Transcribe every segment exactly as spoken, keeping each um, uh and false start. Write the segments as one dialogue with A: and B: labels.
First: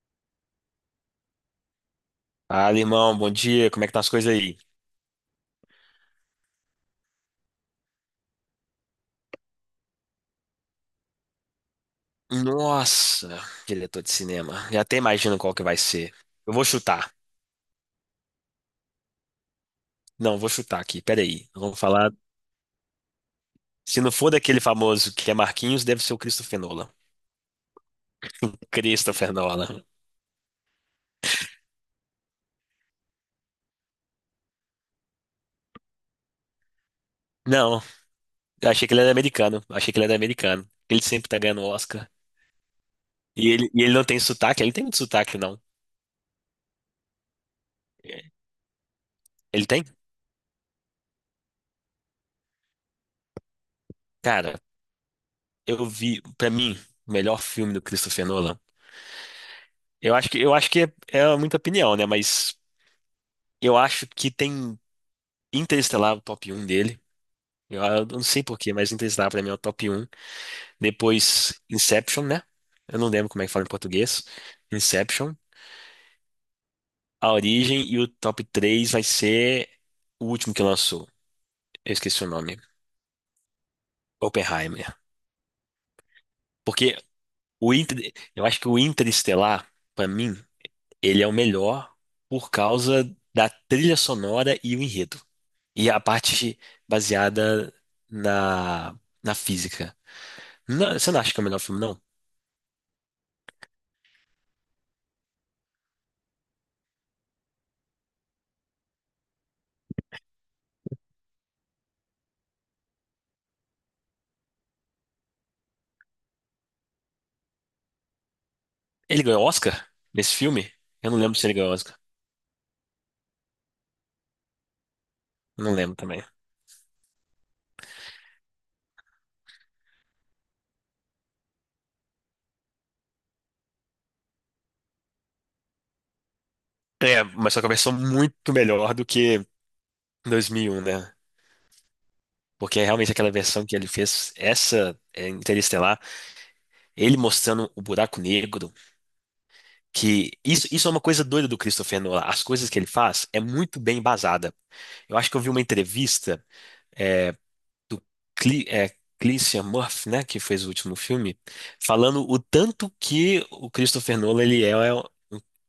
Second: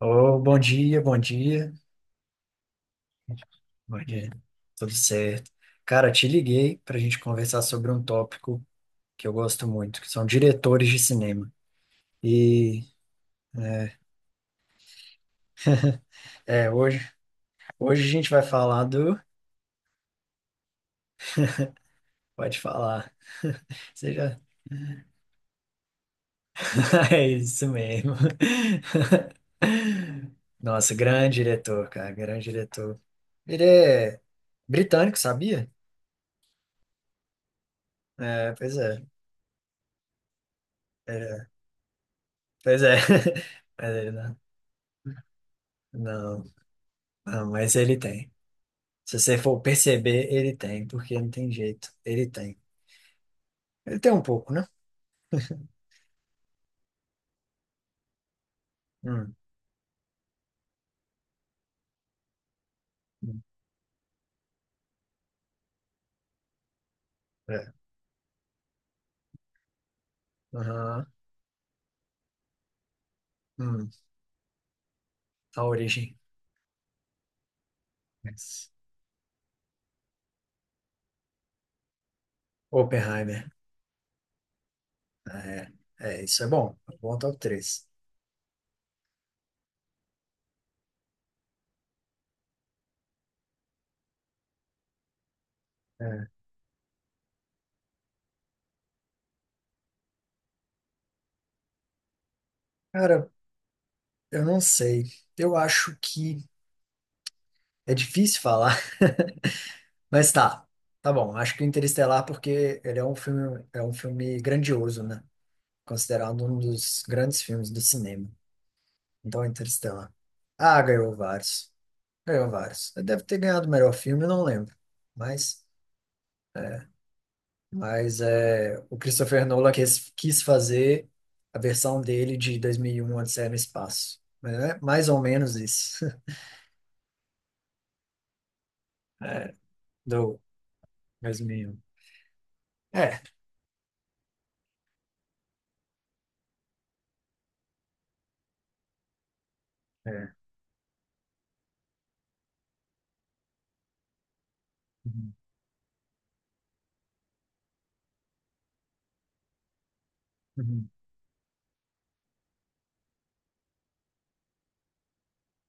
A: Ô, bom dia, bom dia,
B: Fala, irmão, bom dia. Como é que
A: bom
B: tá as
A: dia,
B: coisas aí?
A: tudo certo. Cara, te liguei para a gente conversar sobre um tópico que eu gosto muito, que são diretores de cinema. E
B: Nossa,
A: é,
B: diretor de cinema. Já até imagino qual que vai ser. Eu vou
A: é, hoje,
B: chutar.
A: hoje a gente vai falar do.
B: Não, vou chutar aqui. Peraí. Vamos falar.
A: Pode falar.
B: Se não for
A: Seja.
B: daquele famoso que é Marquinhos, deve ser o Christopher Nolan.
A: É isso mesmo.
B: Christopher Nolan.
A: Nossa, grande diretor, cara, grande diretor. Ele é britânico, sabia?
B: Não,
A: É,
B: eu
A: pois
B: achei que ele
A: é.
B: era americano. Eu achei que ele era americano. Ele sempre tá
A: É,
B: ganhando Oscar.
A: pois é.
B: E ele, e
A: Mas
B: ele não
A: ele
B: tem
A: não,
B: sotaque? Ele tem muito sotaque, não.
A: não, não, mas ele
B: É.
A: tem. Se você for
B: Ele tem?
A: perceber, ele tem, porque não tem jeito. Ele tem. Ele tem um pouco,
B: Cara,
A: né?
B: eu vi, pra mim, o melhor filme do Christopher Nolan.
A: Hum,
B: Eu acho que, eu acho que é, é muita opinião, né? Mas
A: hum,
B: eu acho que tem Interestelar, o top um dele.
A: é.
B: Eu, eu não sei por quê, mas Interestelar pra mim é o top um.
A: Aham.
B: Depois Inception, né? Eu não lembro como é que fala em
A: Hum,
B: português. Inception,
A: a origem.
B: A Origem, e o top
A: Yes.
B: três vai ser o último que lançou. Eu esqueci o nome.
A: Oppenheimer.
B: Oppenheimer.
A: É, é, isso é bom. É
B: Porque
A: bom top
B: o
A: três.
B: Inter, eu acho que o Interestelar, pra mim, ele é o melhor por causa da trilha sonora e o enredo. E a
A: É.
B: parte baseada na, na física. Não, você não acha que é o melhor filme, não?
A: Cara, eu não sei. Eu acho que é difícil falar, mas tá. Tá bom. Acho que o Interestelar, porque ele é um filme, é um filme grandioso, né? Considerado um dos grandes filmes do cinema.
B: Ele ganhou
A: Então,
B: Oscar
A: Interestelar.
B: nesse filme?
A: Ah,
B: Eu
A: ganhou
B: não lembro se ele
A: vários.
B: ganhou Oscar.
A: Ganhou vários. Ele deve ter ganhado o melhor filme, eu não lembro. Mas,
B: Não lembro também.
A: mas é, o Christopher Nolan quis, quis fazer a versão dele de dois mil e um, Odisseia no Espaço. Mas é mais ou menos isso.
B: É, mas só que a versão muito melhor do que
A: É, do
B: dois mil e um, né?
A: dois mil e um.
B: Porque é realmente
A: É,
B: aquela versão que ele fez, essa é, Interestelar, ele mostrando o buraco negro, que
A: é.
B: isso, isso é uma coisa doida do Christopher Nolan. As coisas que ele faz é muito bem embasada. Eu acho
A: Uhum,
B: que eu vi uma entrevista é, do Cle, é, Cillian Murphy, né, que fez o
A: uhum,
B: último filme, falando o tanto que o Christopher Nolan ele é um,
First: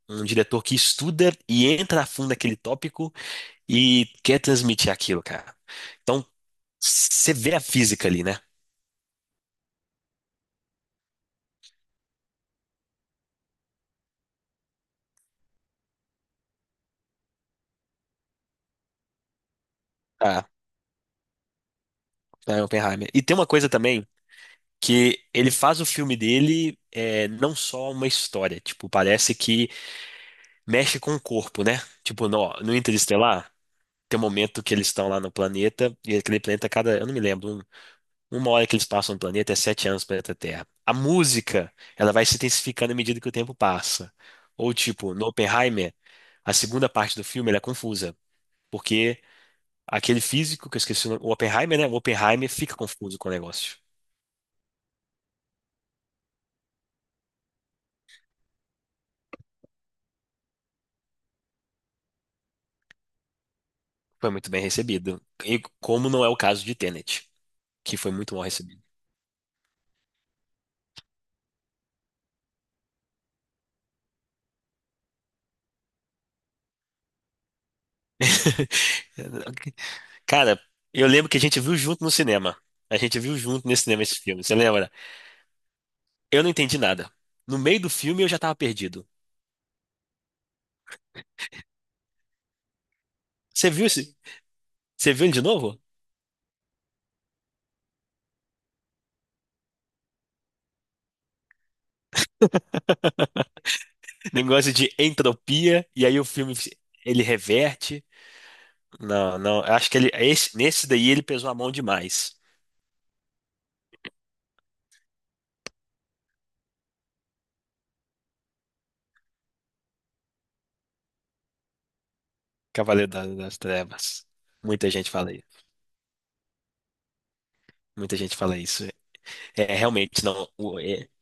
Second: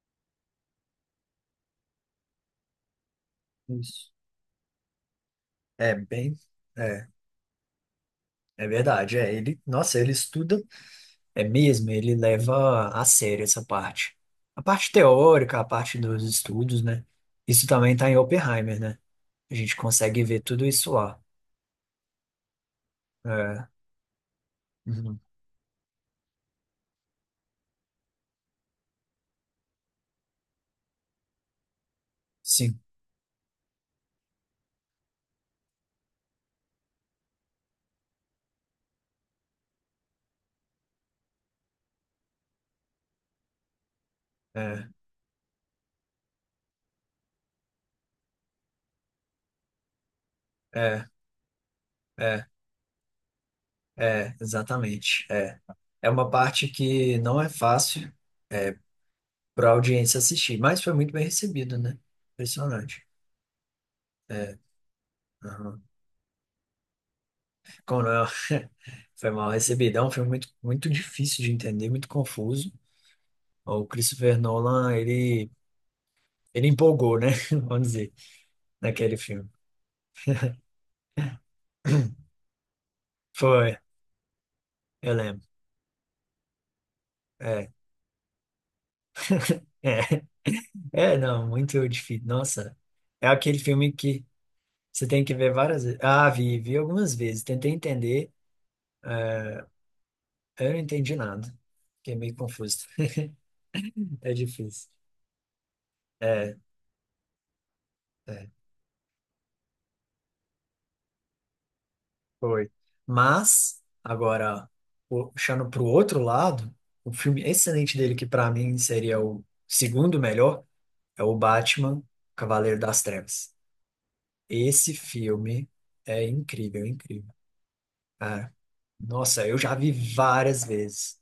B: um diretor que estuda e entra a fundo naquele tópico e
A: isso.
B: quer transmitir aquilo, cara.
A: É
B: Então,
A: bem... É,
B: você vê a física ali, né?
A: é verdade. É, ele, nossa, ele estuda... É mesmo, ele leva a sério essa parte. A parte teórica, a parte dos estudos, né? Isso também tá em Oppenheimer, né? A gente consegue ver
B: Tá,
A: tudo isso lá.
B: tá, é Oppenheimer. E tem uma
A: É,
B: coisa também
A: uhum,
B: que ele faz o filme dele é, não só uma história, tipo, parece que mexe com o corpo, né? Tipo, no, no
A: sim,
B: Interestelar, tem um momento que eles estão lá no planeta, e aquele planeta, cada, eu não me lembro, um- uma hora que eles passam no planeta é sete anos no planeta Terra. A música, ela vai se intensificando à medida que o tempo passa. Ou,
A: é,
B: tipo, no Oppenheimer, a segunda parte do filme ela é confusa, porque aquele físico, que eu esqueci
A: é,
B: o nome, o Oppenheimer, né? O
A: é,
B: Oppenheimer fica confuso com o negócio.
A: é, exatamente. É. É uma parte que não é fácil é, para a audiência assistir, mas foi muito bem recebido, né? Impressionante.
B: Foi muito
A: É,
B: bem recebido. E
A: aham.
B: como não é o caso de Tenet, que
A: Como
B: foi
A: não é-
B: muito mal recebido.
A: foi mal recebido. É um filme muito, muito difícil de entender, muito confuso. O Christopher Nolan, ele, ele empolgou, né? Vamos dizer, naquele filme.
B: Cara, eu lembro que a gente viu junto no cinema. A gente viu junto
A: Foi,
B: nesse cinema esse filme, você lembra?
A: eu lembro.
B: Eu não entendi nada. No
A: É.
B: meio do filme eu já tava perdido.
A: É. É, não, muito difícil. Nossa, é aquele
B: Você viu
A: filme
B: esse?
A: que você
B: Você
A: tem
B: viu ele
A: que
B: de
A: ver
B: novo?
A: várias vezes. Ah, vi, vi algumas vezes, tentei entender, eh, eu não entendi nada. Fiquei meio confuso. É
B: Negócio
A: difícil.
B: de entropia, e aí o filme
A: É,
B: ele reverte.
A: é,
B: Não, não, eu acho que ele, esse- nesse daí ele pesou a mão demais.
A: foi. Mas, agora, puxando para o outro lado, o filme excelente dele, que para mim seria o segundo melhor, é o Batman, Cavaleiro das
B: Cavaleiro da-
A: Trevas.
B: das Trevas. Muita
A: Esse
B: gente fala isso.
A: filme é incrível, é incrível.
B: Muita gente
A: Ah,
B: fala isso.
A: nossa, eu
B: É,
A: já
B: é,
A: vi
B: realmente, não.
A: várias
B: o- é-
A: vezes.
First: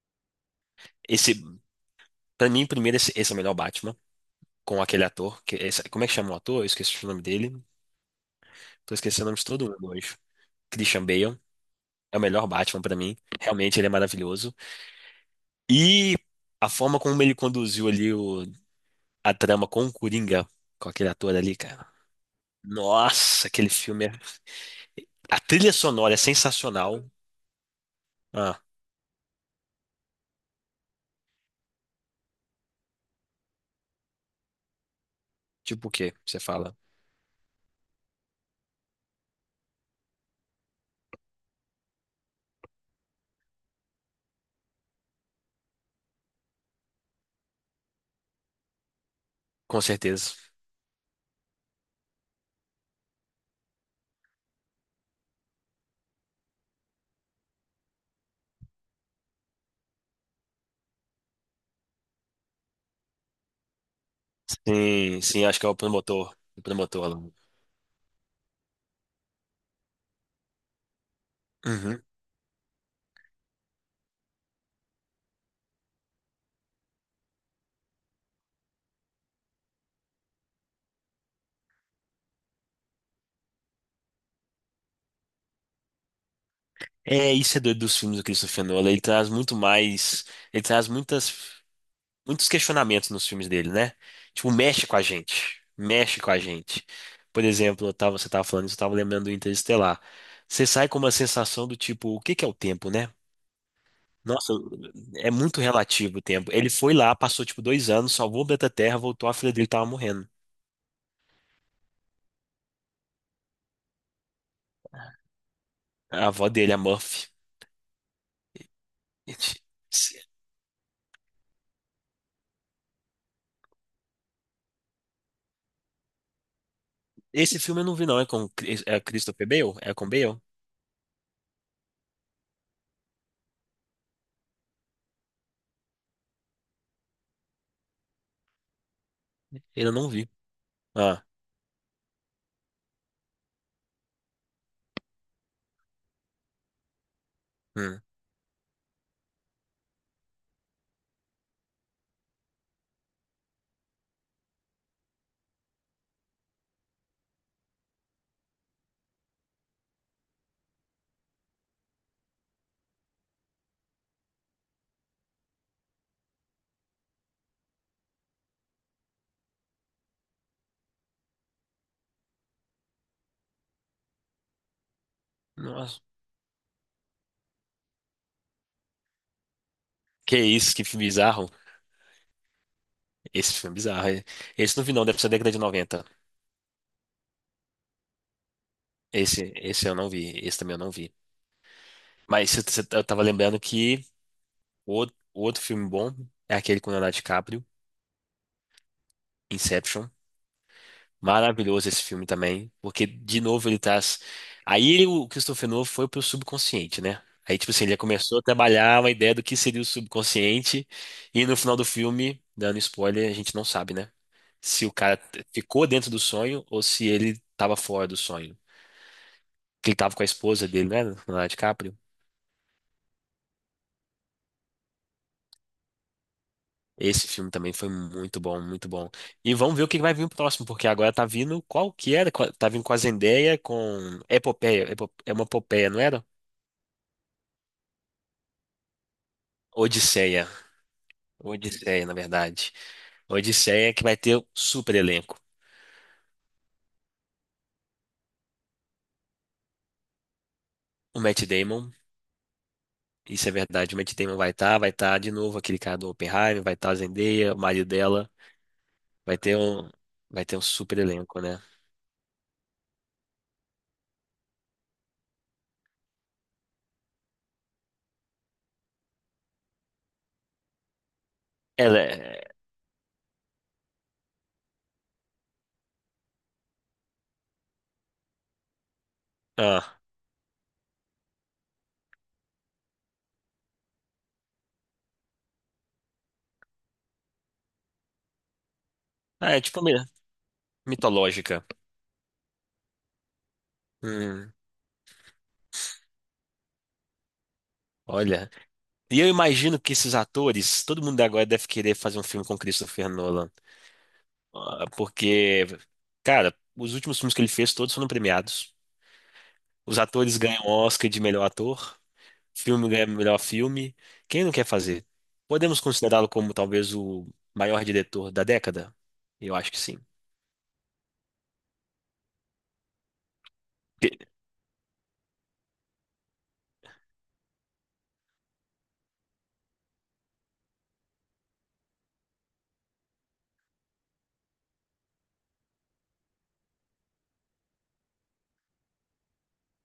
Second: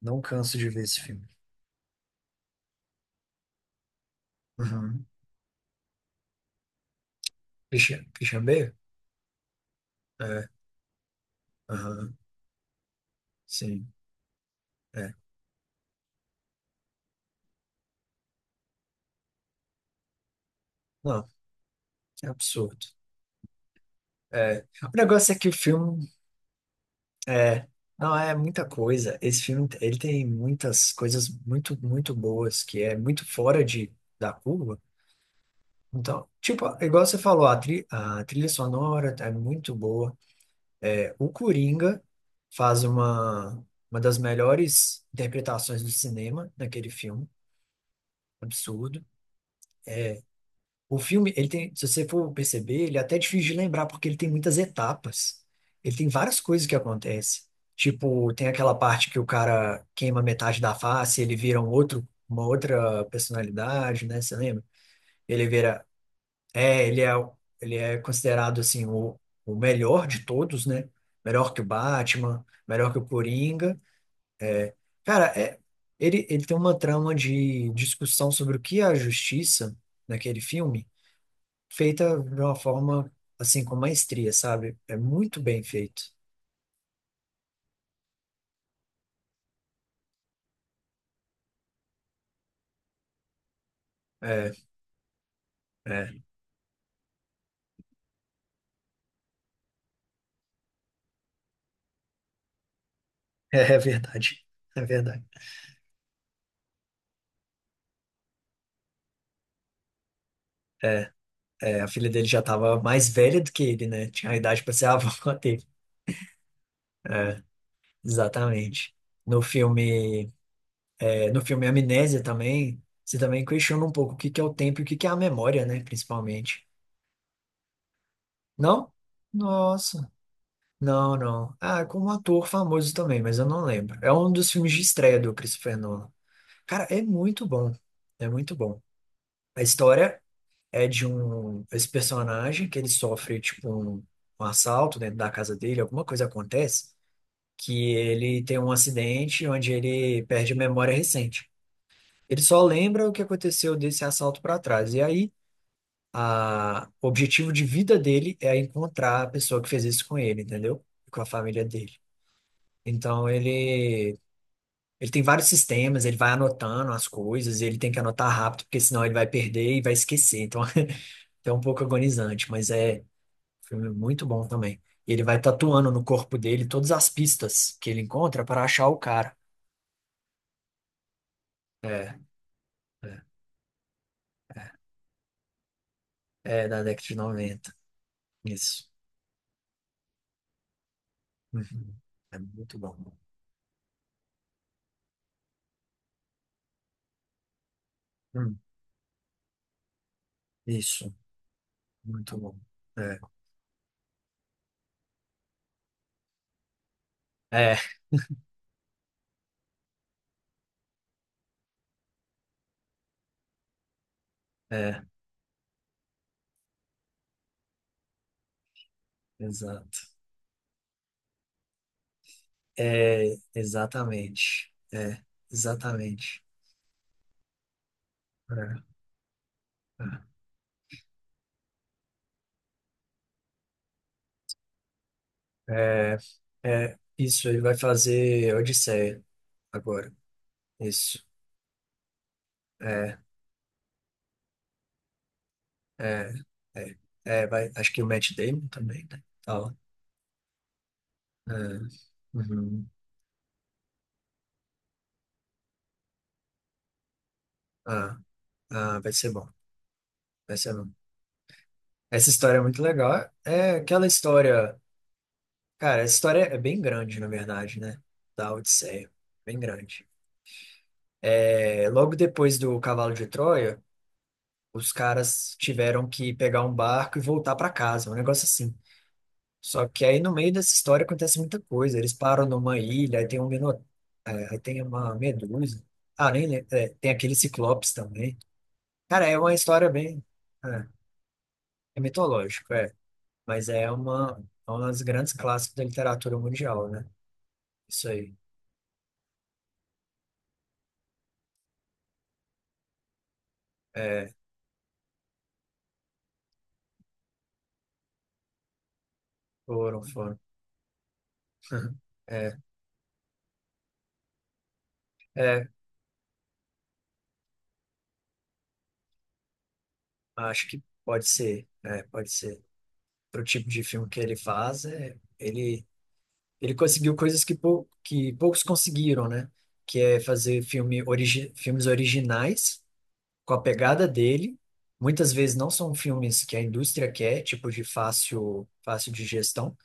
A: Não canso de ver esse filme.
B: esse, pra mim, primeiro, esse, esse é o melhor Batman, com aquele
A: Uhum.
B: ator. Que, esse- como é que chama o ator? Eu esqueci o nome dele.
A: Christian, Christian Bale?
B: Tô esquecendo o nome de todo mundo hoje.
A: É,
B: Christian Bale
A: aham,
B: é o melhor Batman pra mim. Realmente, ele é
A: sim.
B: maravilhoso.
A: É.
B: E a forma como ele conduziu ali o- a trama com o Coringa, com aquele
A: Não,
B: ator ali, cara.
A: é absurdo.
B: Nossa, aquele filme é...
A: É. O negócio é
B: A
A: que o
B: trilha
A: filme
B: sonora é sensacional.
A: é. Não, é
B: Ah,
A: muita coisa. Esse filme, ele tem muitas coisas muito, muito boas, que é muito fora de, da curva.
B: tipo o quê?
A: Então,
B: Você
A: tipo,
B: fala.
A: igual você falou, a, tri, a trilha sonora é muito boa. É, o Coringa faz uma, uma das melhores interpretações do cinema naquele filme. Absurdo.
B: Com certeza.
A: O filme, ele tem, se você for perceber, ele é até difícil de lembrar, porque ele tem muitas etapas. Ele tem várias coisas que acontecem. Tipo, tem aquela parte que o cara queima metade da face, ele vira um outro, uma outra personalidade, né? Você lembra?
B: Sim, sim,
A: Ele
B: acho que é o
A: vira.
B: promotor. O
A: É, ele
B: promotor
A: é,
B: lá.
A: o- ele é considerado, assim, o, o melhor de todos, né? Melhor que o
B: Uhum.
A: Batman, melhor que o Coringa. Cara, é, ele, ele tem uma trama de discussão sobre o que é a justiça naquele filme feita de uma forma assim com maestria, sabe? É muito bem feito.
B: É, isso é doido dos filmes do Christopher Nolan. Ele traz muito mais. Ele traz muitas. Muitos questionamentos nos filmes dele, né? Tipo,
A: É,
B: mexe com a gente.
A: é,
B: Mexe com a gente. Por exemplo, eu tava- você tava falando isso, eu tava lembrando do Interestelar. Você sai com uma sensação do tipo, o que que é o tempo, né?
A: é verdade.
B: Nossa,
A: É verdade.
B: é muito relativo o tempo. Ele foi lá, passou tipo dois anos, salvou o planeta Terra, voltou, a filha dele tava morrendo.
A: É, a filha dele já estava mais velha do que ele, né? Tinha a idade para ser a avó dele.
B: A avó dele, a Murphy.
A: É, exatamente. No filme, é, no filme Amnésia também, você também questiona um pouco o que que é o tempo e o que que é a memória, né? Principalmente.
B: Esse filme eu não vi, não. É com Chris-
A: Não?
B: é Christopher Bale? É com
A: Nossa.
B: Bale?
A: Não, não. Ah, é com um ator famoso também, mas eu não lembro. É um dos filmes de estreia do Christopher Nolan. Cara, é muito bom. É muito bom. A
B: Eu não
A: história
B: vi.
A: é de
B: Ah,
A: um esse personagem que ele sofre tipo um, um assalto dentro da casa dele, alguma coisa acontece que
B: hum.
A: ele tem um acidente onde ele perde a memória recente. Ele só lembra o que aconteceu desse assalto para trás. E aí a o objetivo de vida dele é encontrar a pessoa que fez isso com ele, entendeu? Com a família dele. Então ele Ele tem vários sistemas, ele vai anotando as coisas, ele tem que anotar rápido, porque senão ele vai perder e vai esquecer. Então, é um pouco agonizante, mas é um filme muito bom também. E ele vai tatuando
B: Nossa.
A: no corpo dele todas as pistas que ele encontra para achar o cara.
B: Que isso, que filme bizarro.
A: É, é,
B: Esse filme é bizarro. Esse não vi não, deve ser da década de noventa.
A: é da década de noventa. Isso.
B: Esse, esse eu não vi, esse também eu não vi.
A: Uhum. É
B: Mas cê-
A: muito
B: cê-
A: bom.
B: eu tava lembrando que o outro, o outro filme bom é aquele com o Leonardo DiCaprio,
A: Hum,
B: Inception.
A: isso,
B: Maravilhoso esse filme
A: muito bom.
B: também, porque de novo ele traz... Aí ele- o Christopher Nolan foi pro subconsciente, né? Aí, tipo
A: É, é,
B: assim, ele começou a trabalhar uma ideia do que seria o subconsciente, e no final do filme, dando spoiler, a gente não sabe, né? Se o
A: é,
B: cara t- ficou dentro do sonho ou se ele tava fora do sonho. Que ele
A: exato.
B: tava com a esposa dele, né? Leonardo DiCaprio.
A: É, exatamente. É, exatamente.
B: Esse filme também foi muito bom, muito bom. E vamos ver o que vai vir o próximo, porque agora tá vindo qual que era? Qua- Tá vindo com a Zendaya, com Epopeia, Epo- é uma
A: É,
B: epopeia, não era?
A: é, é, é. isso, ele vai fazer Odisseia agora.
B: Odisseia.
A: Isso.
B: Odisseia, na verdade.
A: É.
B: Odisseia que vai ter o super elenco.
A: É, é, é, vai, acho que o Matt Damon também, né? Tá lá.
B: O Matt
A: É,
B: Damon,
A: uhum.
B: isso é verdade, o Matt Damon vai estar, vai estar de novo aquele cara do Oppenheimer, vai estar a Zendaya, o marido
A: Ah,
B: dela,
A: ah, vai ser
B: vai
A: bom,
B: ter um, vai
A: vai
B: ter um
A: ser bom.
B: super elenco, né?
A: Essa história é muito legal. É aquela história, cara, essa história é bem grande, na verdade, né? Da Odisseia, bem grande. É,
B: Ela
A: logo
B: é,
A: depois do Cavalo de Troia, os caras tiveram que pegar um barco e voltar para casa, um negócio assim. Só
B: ah,
A: que aí no meio dessa história acontece muita coisa. Eles param numa ilha, aí tem um mino... é, aí tem uma medusa. Ah, nem lembro. É, tem aquele ciclopes também. Cara, é
B: ah,
A: uma
B: é tipo
A: história
B: mi-
A: bem. É,
B: mitológica.
A: é mitológico, é. Mas é uma,
B: Hum.
A: é uma das grandes clássicos da literatura mundial, né? Isso aí.
B: Olha, e eu imagino que esses atores, todo mundo agora deve querer fazer um filme com Christopher Nolan.
A: É,
B: Ah, porque, cara, os últimos filmes que ele fez todos foram premiados. Os
A: foram,
B: atores
A: foram.
B: ganham Oscar de melhor ator,
A: É,
B: filme ganha melhor filme. Quem não quer fazer?
A: é,
B: Podemos considerá-lo como talvez o maior diretor da década? Eu acho que sim.
A: acho que pode ser. É, pode ser. Pro tipo de filme
B: Pe-
A: que ele faz, é, ele Ele conseguiu coisas que, pou, que poucos conseguiram, né? Que é fazer filme origi, filmes originais com a pegada dele. Muitas vezes não são filmes que a indústria quer, tipo de fácil, fácil de gestão.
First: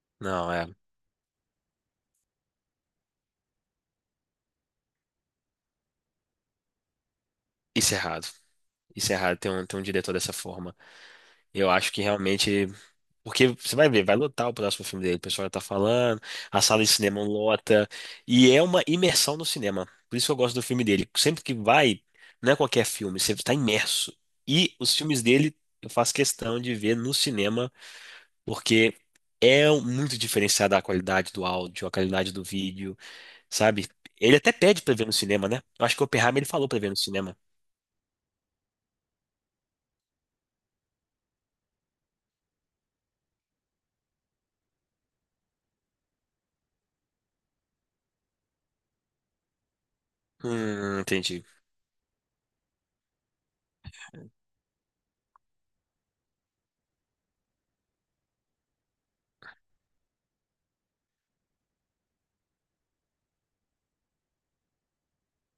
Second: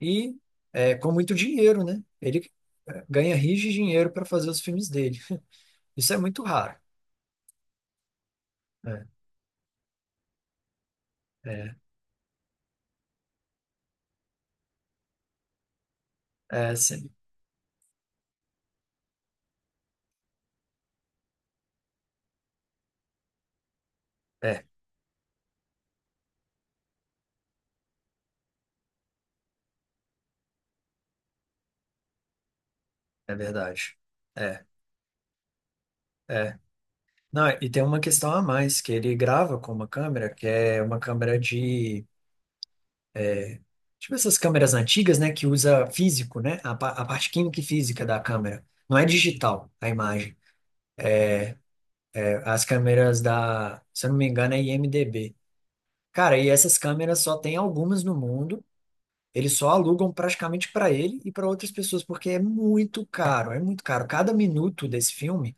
A: E
B: Não, é,
A: é, com muito dinheiro, né? Ele é, ganha rios de dinheiro para fazer os filmes dele. Isso é muito raro.
B: isso é errado.
A: É,
B: Isso é errado ter um, ter um diretor dessa forma. Eu
A: é,
B: acho que realmente. Porque você vai ver, vai lotar o próximo filme dele, o pessoal já tá falando, a
A: é,
B: sala de
A: sim.
B: cinema lota, e é uma imersão no cinema. Por isso que eu gosto do filme dele. Sempre que vai, não é qualquer filme, você está imerso.
A: é,
B: E os filmes dele eu faço questão de ver no cinema, porque é muito diferenciada a qualidade do áudio, a qualidade do vídeo,
A: É
B: sabe?
A: verdade.
B: Ele até
A: É,
B: pede pra ver no cinema, né? Eu acho que o Oppenheimer ele
A: é.
B: falou pra ver no cinema.
A: Não, e tem uma questão a mais, que ele grava com uma câmera, que é uma câmera de tipo essas câmeras antigas, né, que usa físico, né, a, pa- a parte química e física da câmera. Não é digital a imagem.
B: Hum, entendi.
A: É, as câmeras da, se eu não me engano, é IMDb. Cara, e essas câmeras só tem algumas no mundo. Eles só alugam praticamente para ele e para outras pessoas, porque é muito caro, é muito caro. Cada minuto desse filme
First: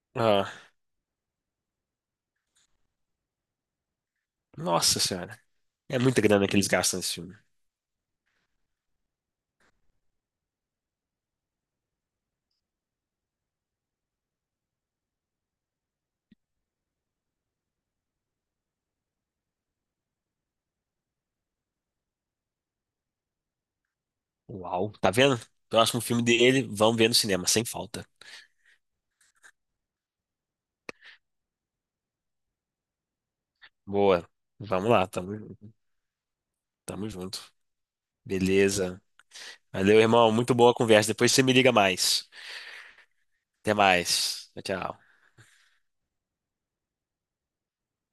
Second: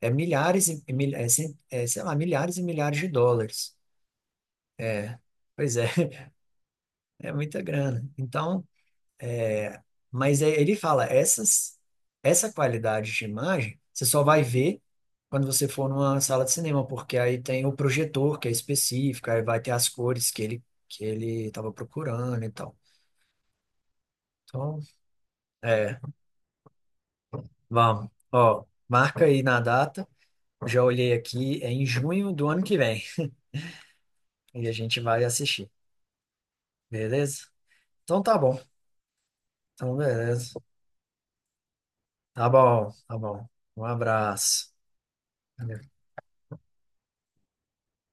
A: é
B: Ah,
A: milhares e mil, é, cen- é, sei lá, milhares e milhares de dólares.
B: nossa
A: É,
B: senhora.
A: pois é,
B: É muita grana que eles gastam nesse
A: é
B: filme.
A: muita grana. Então, É, Mas é- ele fala, essas, essa qualidade de imagem, você só vai ver quando você for numa sala de cinema, porque aí tem o projetor que é específico, aí vai ter as cores que ele que ele estava procurando e tal. Então,
B: Uau, tá vendo?
A: é,
B: Próximo filme dele, vamos ver no cinema, sem falta.
A: vamos. Ó, marca aí na data. Já olhei aqui, é em junho do ano que vem.
B: Boa.
A: E a
B: Vamos
A: gente
B: lá,
A: vai
B: tamo,
A: assistir,
B: tamo
A: beleza?
B: junto.
A: Então tá bom.
B: Beleza.
A: Então,
B: Valeu, irmão. Muito
A: beleza.
B: boa a conversa. Depois você me liga mais.
A: Tá bom, tá bom.
B: Até
A: Um
B: mais. Tchau,
A: abraço.
B: tchau.